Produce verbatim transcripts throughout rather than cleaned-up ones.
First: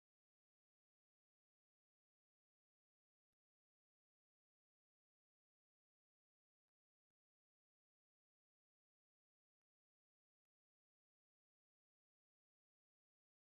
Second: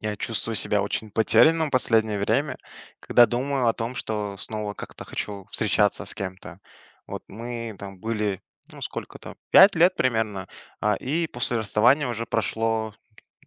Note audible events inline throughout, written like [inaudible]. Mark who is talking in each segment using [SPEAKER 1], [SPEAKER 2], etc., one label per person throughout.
[SPEAKER 1] Я чувствую себя очень потерянным в последнее время, когда думаю о том, что снова как-то хочу встречаться с кем-то. Вот мы там были, ну, сколько-то, пять лет примерно, а, и после расставания уже прошло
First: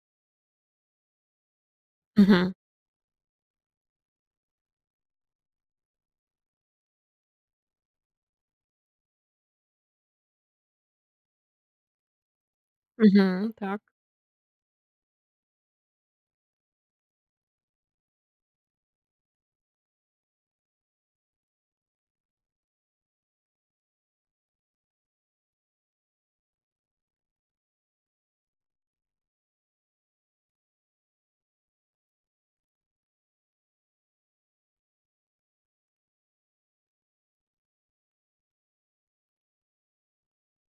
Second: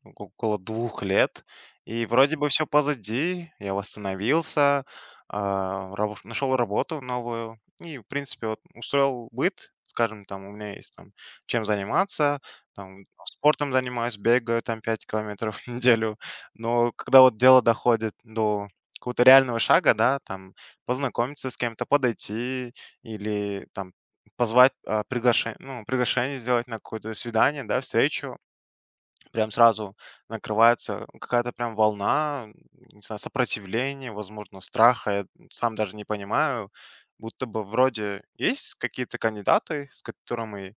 [SPEAKER 1] около двух лет. И вроде бы
[SPEAKER 2] Мгм.
[SPEAKER 1] все позади. Я восстановился, а, рабо нашел работу новую и, в принципе, вот устроил быт. Скажем, там у меня есть там чем заниматься, там
[SPEAKER 2] Мгм.
[SPEAKER 1] спортом
[SPEAKER 2] Так.
[SPEAKER 1] занимаюсь, бегаю там пять километров [laughs] в неделю. Но когда вот дело доходит до какого-то реального шага, да, там познакомиться с кем-то, подойти или там позвать, а, приглашение ну, приглашение сделать на какое-то свидание, да, встречу. Прям сразу накрывается какая-то прям волна, м, не знаю, сопротивления, возможно, страха. Я сам даже не понимаю. Будто бы вроде есть какие-то кандидаты, с которыми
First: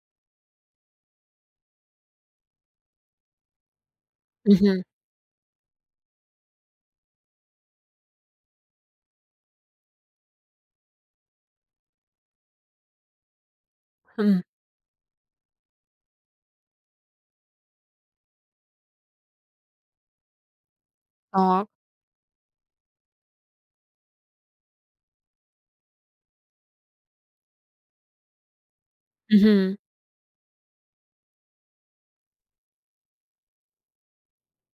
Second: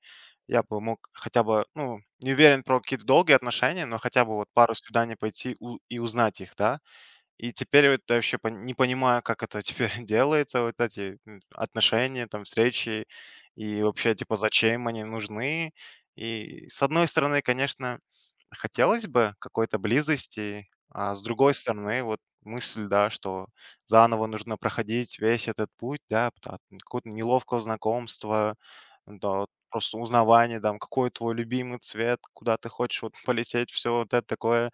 [SPEAKER 1] я бы мог хотя бы, ну, не уверен про какие-то долгие отношения, но хотя бы вот пару
[SPEAKER 2] Мгм.
[SPEAKER 1] свиданий пойти у- и узнать их, да. И теперь вот я вообще пон не понимаю, как это теперь [laughs] делается, вот эти, м, отношения, там, встречи. И вообще, типа,
[SPEAKER 2] Хм.
[SPEAKER 1] зачем они нужны? И, с одной стороны, конечно, хотелось бы какой-то близости, а с другой
[SPEAKER 2] Так.
[SPEAKER 1] стороны, вот мысль, да, что заново нужно проходить весь этот путь, да, пта какого-то неловкого знакомства, да, вот
[SPEAKER 2] Мгм.
[SPEAKER 1] просто узнавания, там, какой твой любимый цвет, куда ты хочешь вот [laughs] полететь, все вот это такое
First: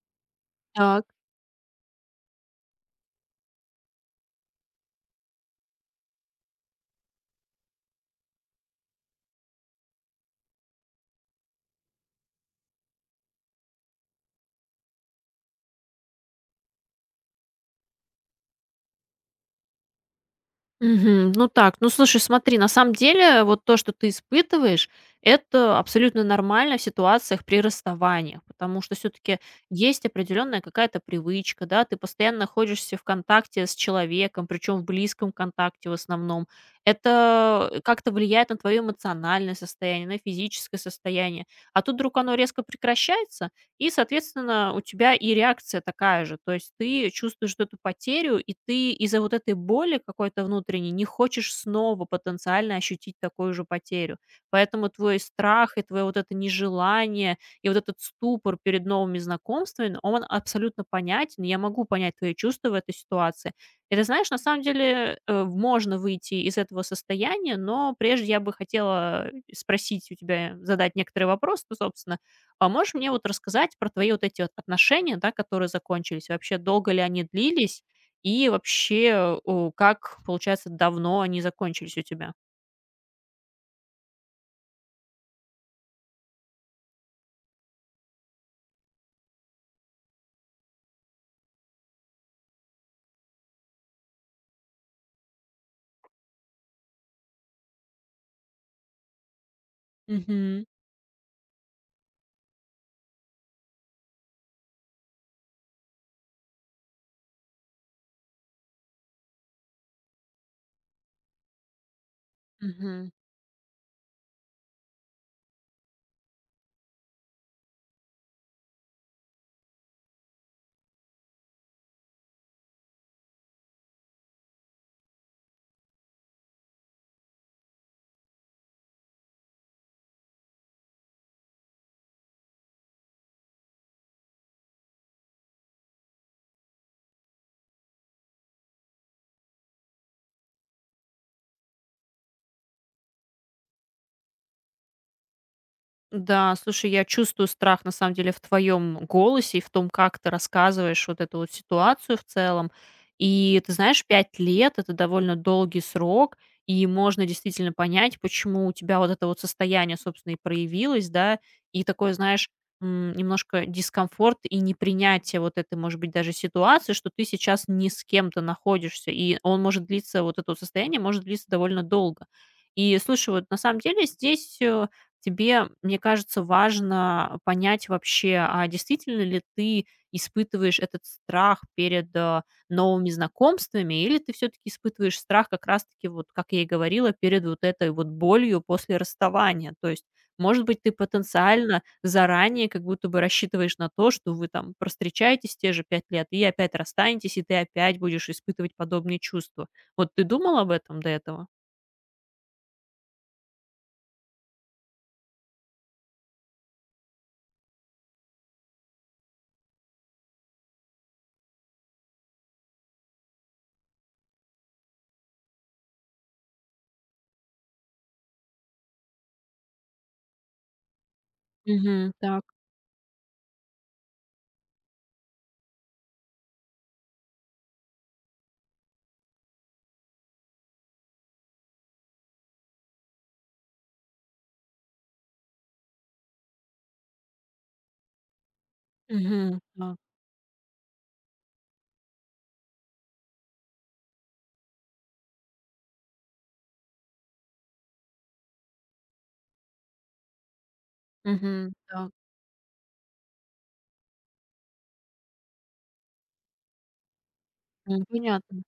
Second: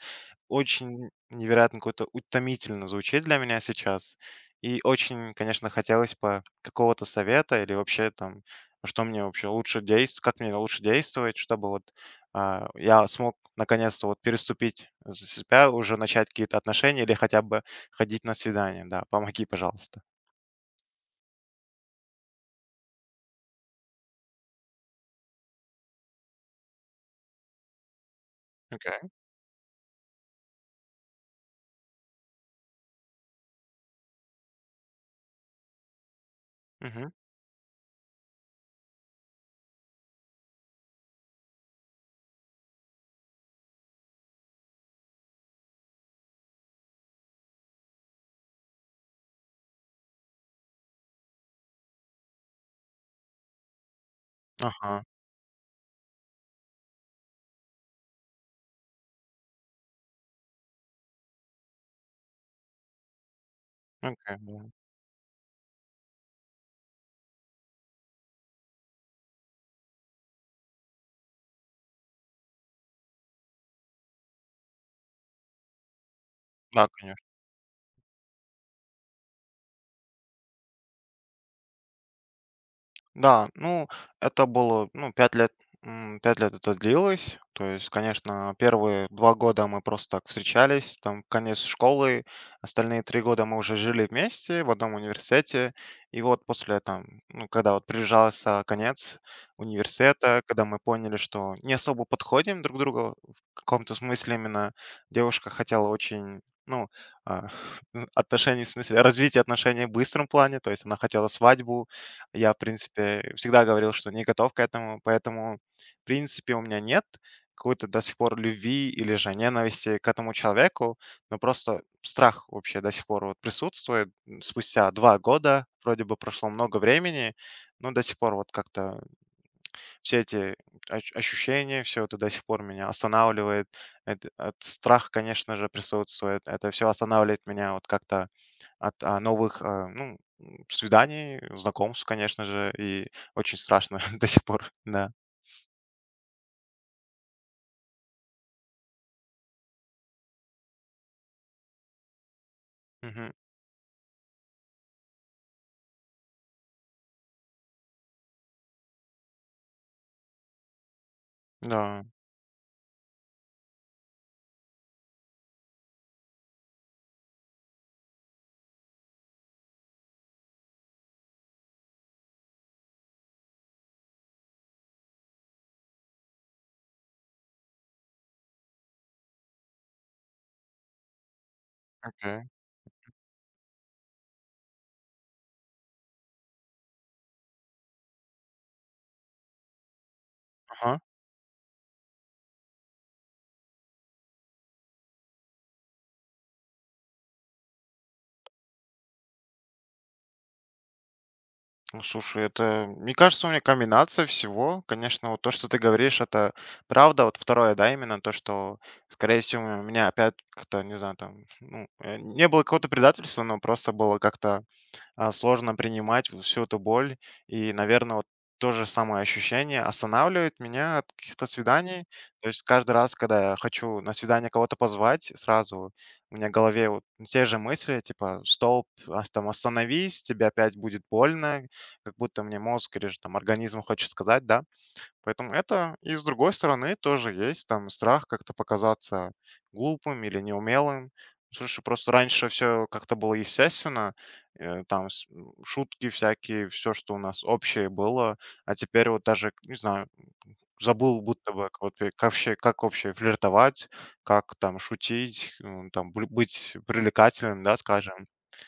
[SPEAKER 2] Так.
[SPEAKER 1] очень невероятно какой-то утомительно звучит для меня сейчас. И очень, конечно, хотелось бы какого-то совета или вообще там, что мне вообще лучше действовать, как мне лучше действовать, чтобы вот а, я смог наконец-то вот переступить за себя, уже начать какие-то отношения или хотя бы ходить на свидание. Да, помоги, пожалуйста.
[SPEAKER 2] Мгм. Ну так, ну слушай, смотри, на самом деле вот то, что ты испытываешь, это абсолютно нормально в ситуациях при расставаниях, потому что
[SPEAKER 1] Окей.
[SPEAKER 2] все-таки есть определенная какая-то привычка, да, ты постоянно находишься в контакте с человеком, причем в близком контакте в основном.
[SPEAKER 1] Мгм.
[SPEAKER 2] Это э, как-то влияет на твое эмоциональное состояние, на физическое состояние. А тут вдруг оно резко прекращается, И, соответственно, у тебя и реакция такая же. То есть ты чувствуешь вот эту потерю, и ты из-за вот этой боли какой-то внутренней не хочешь снова потенциально ощутить такую же потерю. Поэтому
[SPEAKER 1] Ага,
[SPEAKER 2] твой страх и твое вот это нежелание, и вот этот ступор перед новыми знакомствами, он абсолютно понятен. Я могу понять твои чувства в этой ситуации. И ты знаешь,
[SPEAKER 1] окей,
[SPEAKER 2] на самом
[SPEAKER 1] да.
[SPEAKER 2] деле э, можно выйти из этого состояния, но прежде я бы хотела спросить у тебя, задать некоторые вопросы, собственно, а можешь мне вот рассказать про твои вот эти вот отношения, да, которые закончились? Вообще,
[SPEAKER 1] Да,
[SPEAKER 2] долго ли они
[SPEAKER 1] конечно.
[SPEAKER 2] длились? И вообще, о, как, получается, давно они закончились у тебя?
[SPEAKER 1] Да, ну, это было, ну, пять лет, м, 5 лет это длилось. То есть, конечно, первые два года мы просто так встречались, там, конец школы, остальные три года мы уже жили вместе в одном университете. И вот после, там, ну, когда вот приближался конец университета, когда
[SPEAKER 2] Мгм.
[SPEAKER 1] мы поняли, что не особо подходим друг к другу в каком-то смысле именно, девушка хотела очень, ну, а, [laughs] отношений, в смысле развития отношений в быстром плане, то есть она хотела свадьбу, я, в
[SPEAKER 2] Мгм.
[SPEAKER 1] принципе, всегда говорил, что не готов к этому, поэтому, в принципе, у меня нет какой-то до сих пор любви или же ненависти к этому человеку, но просто страх вообще до сих пор вот присутствует. М, Спустя два года, вроде бы прошло много времени, но до сих пор вот как-то все эти оч- ощущения, все это до сих пор меня останавливает. Это, от страх, конечно же, присутствует. Это все останавливает меня вот как-то от, а, новых, а, ну, свиданий, знакомств, конечно же, и очень страшно [laughs] до сих пор, да.
[SPEAKER 2] Да, слушай, я чувствую страх, на самом деле, в твоем голосе и в том, как ты рассказываешь вот эту вот ситуацию в целом.
[SPEAKER 1] Мгм.
[SPEAKER 2] И ты знаешь, пять лет — это довольно долгий срок, и можно действительно понять, почему у тебя вот это вот состояние, собственно, и проявилось, да, и
[SPEAKER 1] Да,
[SPEAKER 2] такое, знаешь, м, немножко дискомфорт и непринятие вот этой, может быть, даже ситуации, что ты сейчас не с кем-то находишься, и он может длиться, вот это вот состояние может длиться довольно долго. И слушай, вот на самом деле здесь э, тебе, мне кажется, важно понять вообще, а действительно ли ты испытываешь этот страх перед
[SPEAKER 1] окей.
[SPEAKER 2] э, новыми знакомствами, или ты все-таки испытываешь страх как раз-таки, вот как я и говорила, перед вот этой вот болью после расставания. То есть, может быть, ты
[SPEAKER 1] Ага.
[SPEAKER 2] потенциально заранее как будто бы рассчитываешь на то, что вы там простречаетесь те же пять лет и опять расстанетесь, и ты опять будешь испытывать подобные чувства. Вот ты думал об этом до этого?
[SPEAKER 1] Ну, слушай, это, мне кажется, у меня комбинация всего. Конечно, вот то, что ты говоришь, это правда. Вот второе, да, именно то, что, скорее всего, у меня опять как-то, не знаю, там, ну, э, не было какого-то предательства, но просто было как-то а, сложно принимать вот всю эту боль. И, наверное, вот то же самое ощущение останавливает меня от каких-то свиданий.
[SPEAKER 2] Мгм. так.
[SPEAKER 1] То есть каждый раз, когда я хочу на свидание кого-то позвать, сразу у меня в голове вот те же мысли, типа, стоп, ас- там, остановись, тебе опять будет больно, как будто мне мозг или же там организм хочет сказать, да, поэтому это и с другой стороны тоже есть там страх как-то показаться
[SPEAKER 2] Мгм. Да.
[SPEAKER 1] глупым или неумелым. Слушай, просто раньше все как-то было естественно, э, там с- м, шутки всякие, все, что у нас общее было, а теперь вот даже, не знаю, забыл будто бы,
[SPEAKER 2] Мгм.
[SPEAKER 1] как, вот пе-
[SPEAKER 2] так.
[SPEAKER 1] как вообще, как вообще флиртовать, как там шутить, м, там блю- быть привлекательным, да,
[SPEAKER 2] М,
[SPEAKER 1] скажем.
[SPEAKER 2] понятно.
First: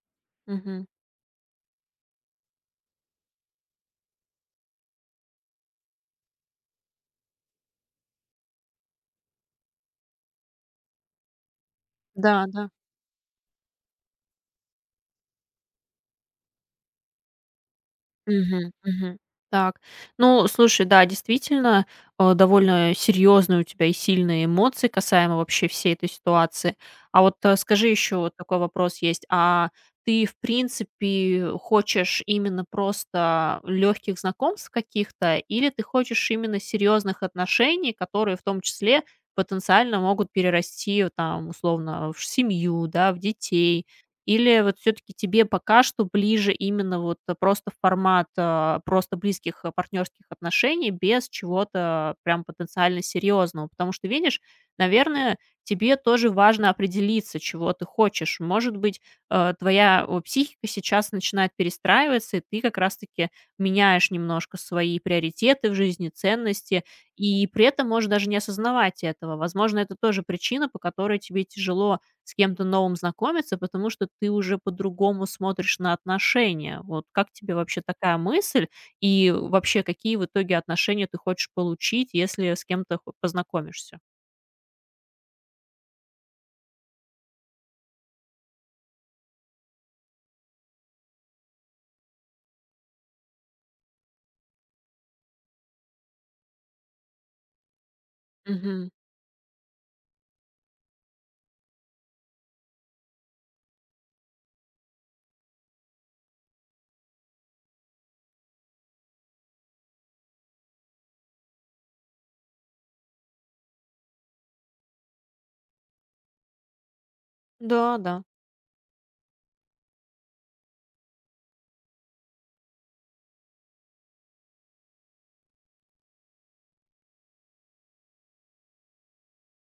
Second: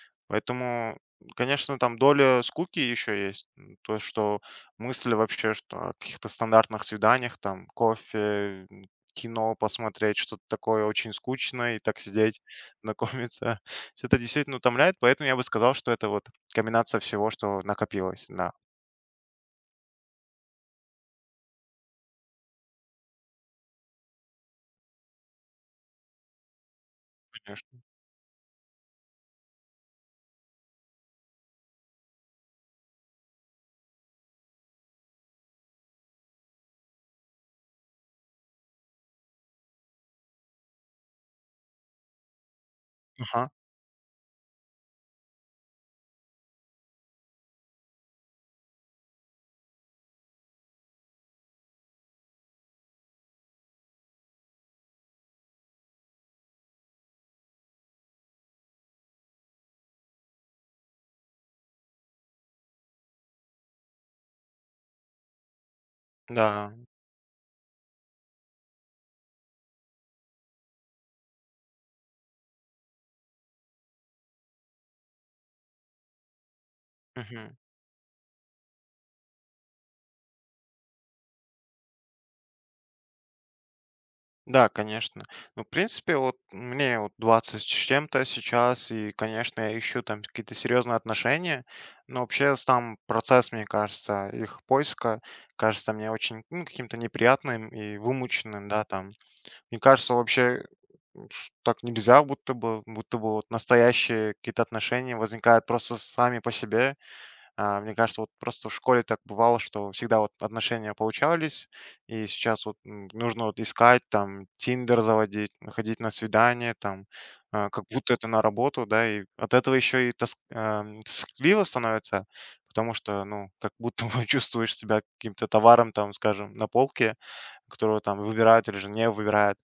[SPEAKER 2] Мгм.
[SPEAKER 1] Поэтому, конечно, там доля скуки еще есть. М, То, что мысли вообще, что о каких-то стандартных свиданиях, там, кофе, м, кино посмотреть, что-то такое очень скучное, и так
[SPEAKER 2] Да,
[SPEAKER 1] сидеть,
[SPEAKER 2] да.
[SPEAKER 1] знакомиться. [laughs] Все это действительно утомляет, поэтому я бы сказал, что это вот комбинация всего, что накопилось. Да,
[SPEAKER 2] Мгм, мгм. Так. Ну, слушай, да, действительно, э, довольно серьезные у тебя и сильные эмоции касаемо вообще всей этой ситуации. А вот, э,
[SPEAKER 1] конечно.
[SPEAKER 2] скажи еще вот такой вопрос есть. А ты, в принципе, хочешь именно просто легких знакомств каких-то, или ты хочешь именно серьезных отношений, которые в том числе потенциально могут перерасти, э, там, условно, в семью, да, в
[SPEAKER 1] Ага,
[SPEAKER 2] детей? Или вот все таки тебе пока что ближе именно вот э, просто формат, а, просто близких, а, партнерских отношений без чего-то прям потенциально серьезного? Потому что, видишь, наверное, тебе тоже важно определиться, чего ты хочешь. Может быть, э, твоя, о, психика сейчас начинает перестраиваться, и ты как раз-таки меняешь немножко свои приоритеты в жизни,
[SPEAKER 1] да.
[SPEAKER 2] ценности, и при этом можешь даже не осознавать этого. Возможно, это тоже причина, по которой тебе тяжело с кем-то новым знакомиться, потому что ты уже по-другому смотришь на отношения. Вот как тебе вообще такая мысль? И вообще, какие в итоге отношения ты хочешь получить, если с кем-то хо- познакомишься?
[SPEAKER 1] Да, конечно. Ну, в принципе, вот мне вот двадцать с чем-то сейчас, и, конечно, я ищу там какие-то серьезные отношения, но вообще сам процесс, мне кажется, их поиска кажется мне очень, ну, каким-то неприятным и вымученным, да,
[SPEAKER 2] Мгм.
[SPEAKER 1] там. Мне кажется, вообще ш- так нельзя, будто бы, будто бы вот настоящие какие-то отношения возникают просто сами по себе, а, мне кажется, вот просто в школе так бывало, что всегда вот отношения получались, и сейчас вот м, нужно вот искать, там, Тиндер заводить, ходить на свидание, там, а,
[SPEAKER 2] Да,
[SPEAKER 1] как будто
[SPEAKER 2] да.
[SPEAKER 1] это на работу, да, и от этого еще и тоск- ам, тоскливо становится, потому что, ну, как будто бы [laughs] чувствуешь себя каким-то товаром, там, скажем, на полке, которого там выбирают или же не выбирают.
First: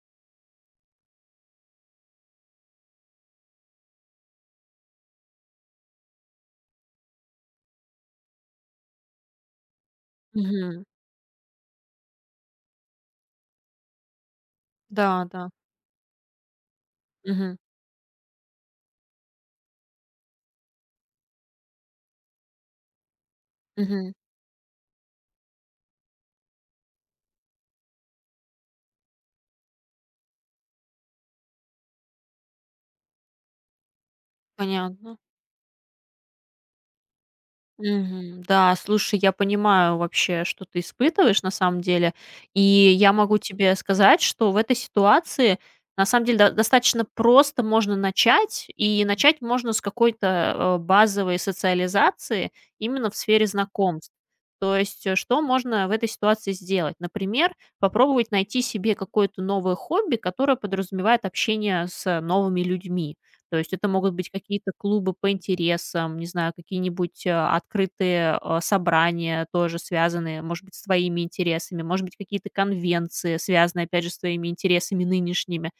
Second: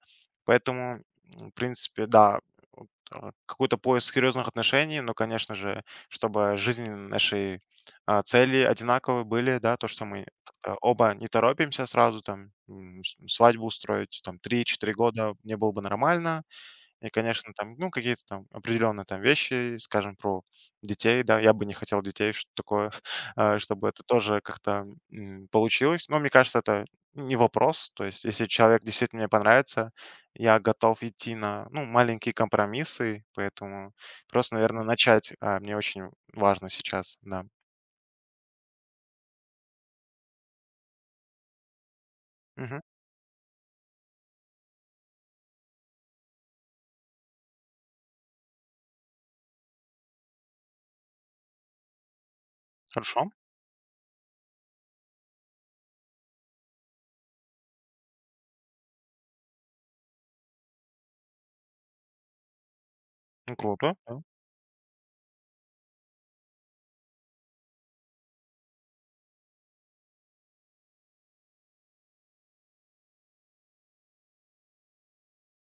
[SPEAKER 1] Поэтому, м, в принципе, да, вот, а, какой-то поиск серьезных отношений, но, конечно же, чтобы жизнь нашей а, цели одинаковые были, да, то, что мы как-то
[SPEAKER 2] Мгм.
[SPEAKER 1] оба не торопимся сразу там, м, с свадьбу устроить, там три-четыре
[SPEAKER 2] Да,
[SPEAKER 1] года
[SPEAKER 2] да.
[SPEAKER 1] мне было бы нормально. И, конечно,
[SPEAKER 2] Мгм.
[SPEAKER 1] там, ну, какие-то там определенные там вещи, скажем, про детей, да, я бы не хотел детей, что такое, [laughs] а, чтобы это
[SPEAKER 2] Мгм.
[SPEAKER 1] тоже как-то, м, получилось. Но мне кажется, это не вопрос. То есть, если человек действительно мне понравится, я готов идти на, ну, маленькие компромиссы, поэтому просто, наверное,
[SPEAKER 2] Понятно.
[SPEAKER 1] начать, а, мне очень важно сейчас, да.
[SPEAKER 2] Мгм. Да, слушай, я понимаю вообще, что ты испытываешь на самом деле. И
[SPEAKER 1] Мгм.
[SPEAKER 2] я могу тебе сказать, что в этой ситуации на самом деле до- достаточно просто можно начать. И начать можно с какой-то э, базовой социализации именно в
[SPEAKER 1] Хорошо.
[SPEAKER 2] сфере знакомств. То есть, э, что можно в этой ситуации сделать? Например, попробовать найти себе какое-то новое хобби, которое подразумевает общение с новыми людьми.
[SPEAKER 1] Ну,
[SPEAKER 2] То есть это
[SPEAKER 1] круто,
[SPEAKER 2] могут
[SPEAKER 1] да.
[SPEAKER 2] быть какие-то клубы по интересам, не знаю, какие-нибудь, э, открытые, э, собрания, тоже связанные, может быть, с твоими интересами, может быть, какие-то конвенции, связанные, опять же, с твоими интересами нынешними.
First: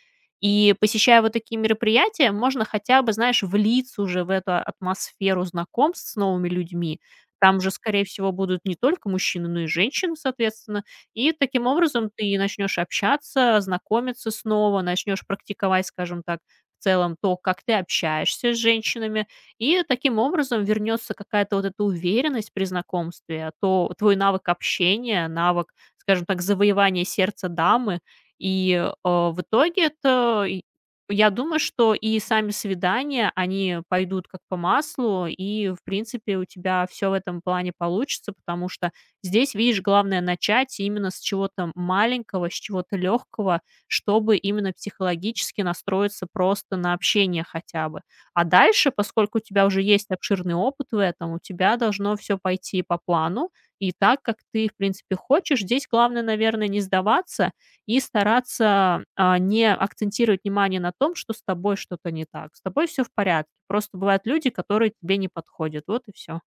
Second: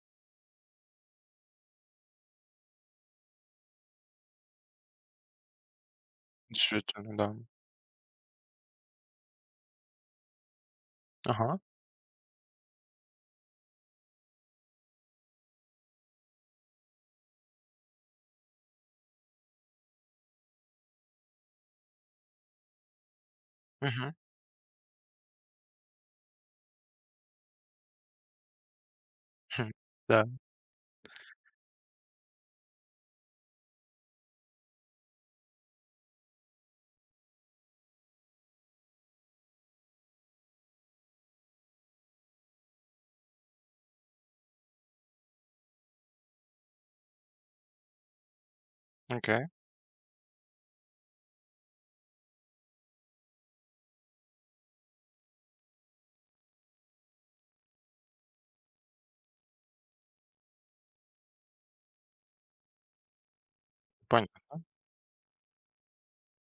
[SPEAKER 2] И посещая вот такие мероприятия, можно хотя бы, знаешь, влиться уже в эту атмосферу знакомств с новыми людьми.
[SPEAKER 1] Действительно, да.
[SPEAKER 2] Там же, скорее всего, будут не только мужчины, но и женщины, соответственно. И
[SPEAKER 1] Ага.
[SPEAKER 2] таким образом ты начнешь общаться, знакомиться снова, начнешь практиковать, скажем так, в целом то, как ты общаешься с женщинами, и таким образом вернется какая-то вот эта уверенность при знакомстве, а то
[SPEAKER 1] Мгм.
[SPEAKER 2] твой навык общения, навык, скажем так, завоевания сердца дамы, и э, в
[SPEAKER 1] [laughs]
[SPEAKER 2] итоге
[SPEAKER 1] Да.
[SPEAKER 2] это, и- я думаю, что и сами свидания, они пойдут как по маслу, и, в принципе, у тебя все в этом плане получится, потому что здесь, видишь, главное начать именно с чего-то маленького, с чего-то легкого, чтобы именно психологически настроиться просто на общение хотя бы. А дальше, поскольку у
[SPEAKER 1] Окей.
[SPEAKER 2] тебя уже есть обширный опыт в этом, у тебя должно все пойти по плану и так, как ты, в принципе, хочешь. Здесь главное, наверное, не сдаваться и стараться, а, не акцентировать внимание на том, что с тобой что-то не так. С тобой все в порядке. Просто бывают
[SPEAKER 1] Понятно.
[SPEAKER 2] люди, которые тебе не подходят. Вот и все.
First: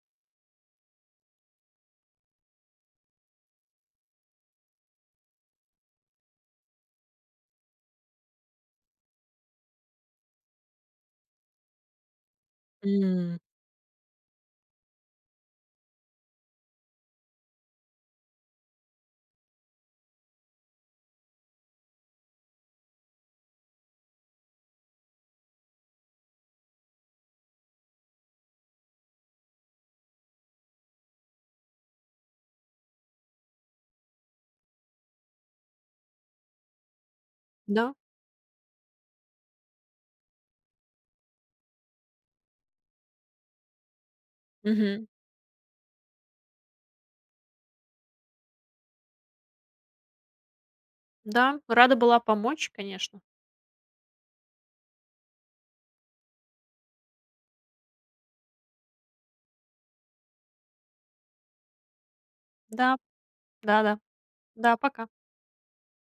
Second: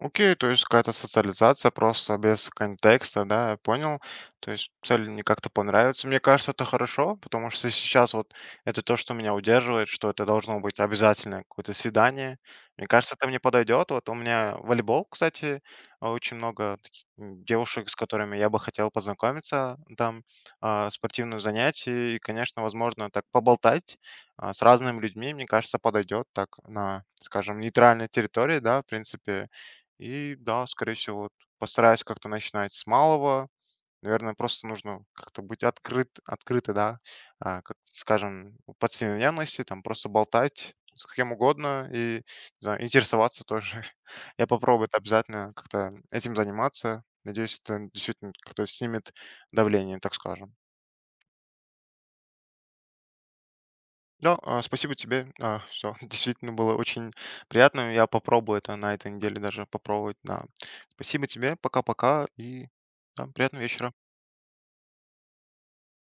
[SPEAKER 1] Окей, то есть какая-то социализация просто без контекста, да, я понял. То есть цель не как-то понравится. Мне кажется, это хорошо, потому что сейчас вот это то, что меня удерживает, что это должно быть обязательно какое-то свидание. Мне кажется, это
[SPEAKER 2] М,
[SPEAKER 1] мне подойдет. Вот у меня волейбол, кстати, а, очень много таки- м, девушек, с которыми я бы хотел познакомиться, там а, спортивные занятия и, конечно, возможно, так поболтать а, с разными людьми, мне кажется, подойдет так на, скажем, нейтральной территории, да, в принципе, и да, скорее всего, вот постараюсь как-то начинать с малого. Наверное, просто нужно как-то быть открыт, открыто, да, а, как,
[SPEAKER 2] да.
[SPEAKER 1] скажем, по современности, там просто болтать с кем угодно и, не знаю, интересоваться тоже. [laughs] Я попробую это
[SPEAKER 2] Мгм.
[SPEAKER 1] обязательно как-то этим заниматься. Надеюсь, это действительно как-то снимет давление, так скажем.
[SPEAKER 2] Да, рада была помочь, конечно.
[SPEAKER 1] Да, а, спасибо тебе. Все, [laughs] действительно было очень приятно. Я попробую это на этой неделе даже попробовать, да. Спасибо тебе. Пока-пока и,
[SPEAKER 2] Да,
[SPEAKER 1] да, приятного
[SPEAKER 2] да-да.
[SPEAKER 1] вечера.
[SPEAKER 2] Да, да, пока.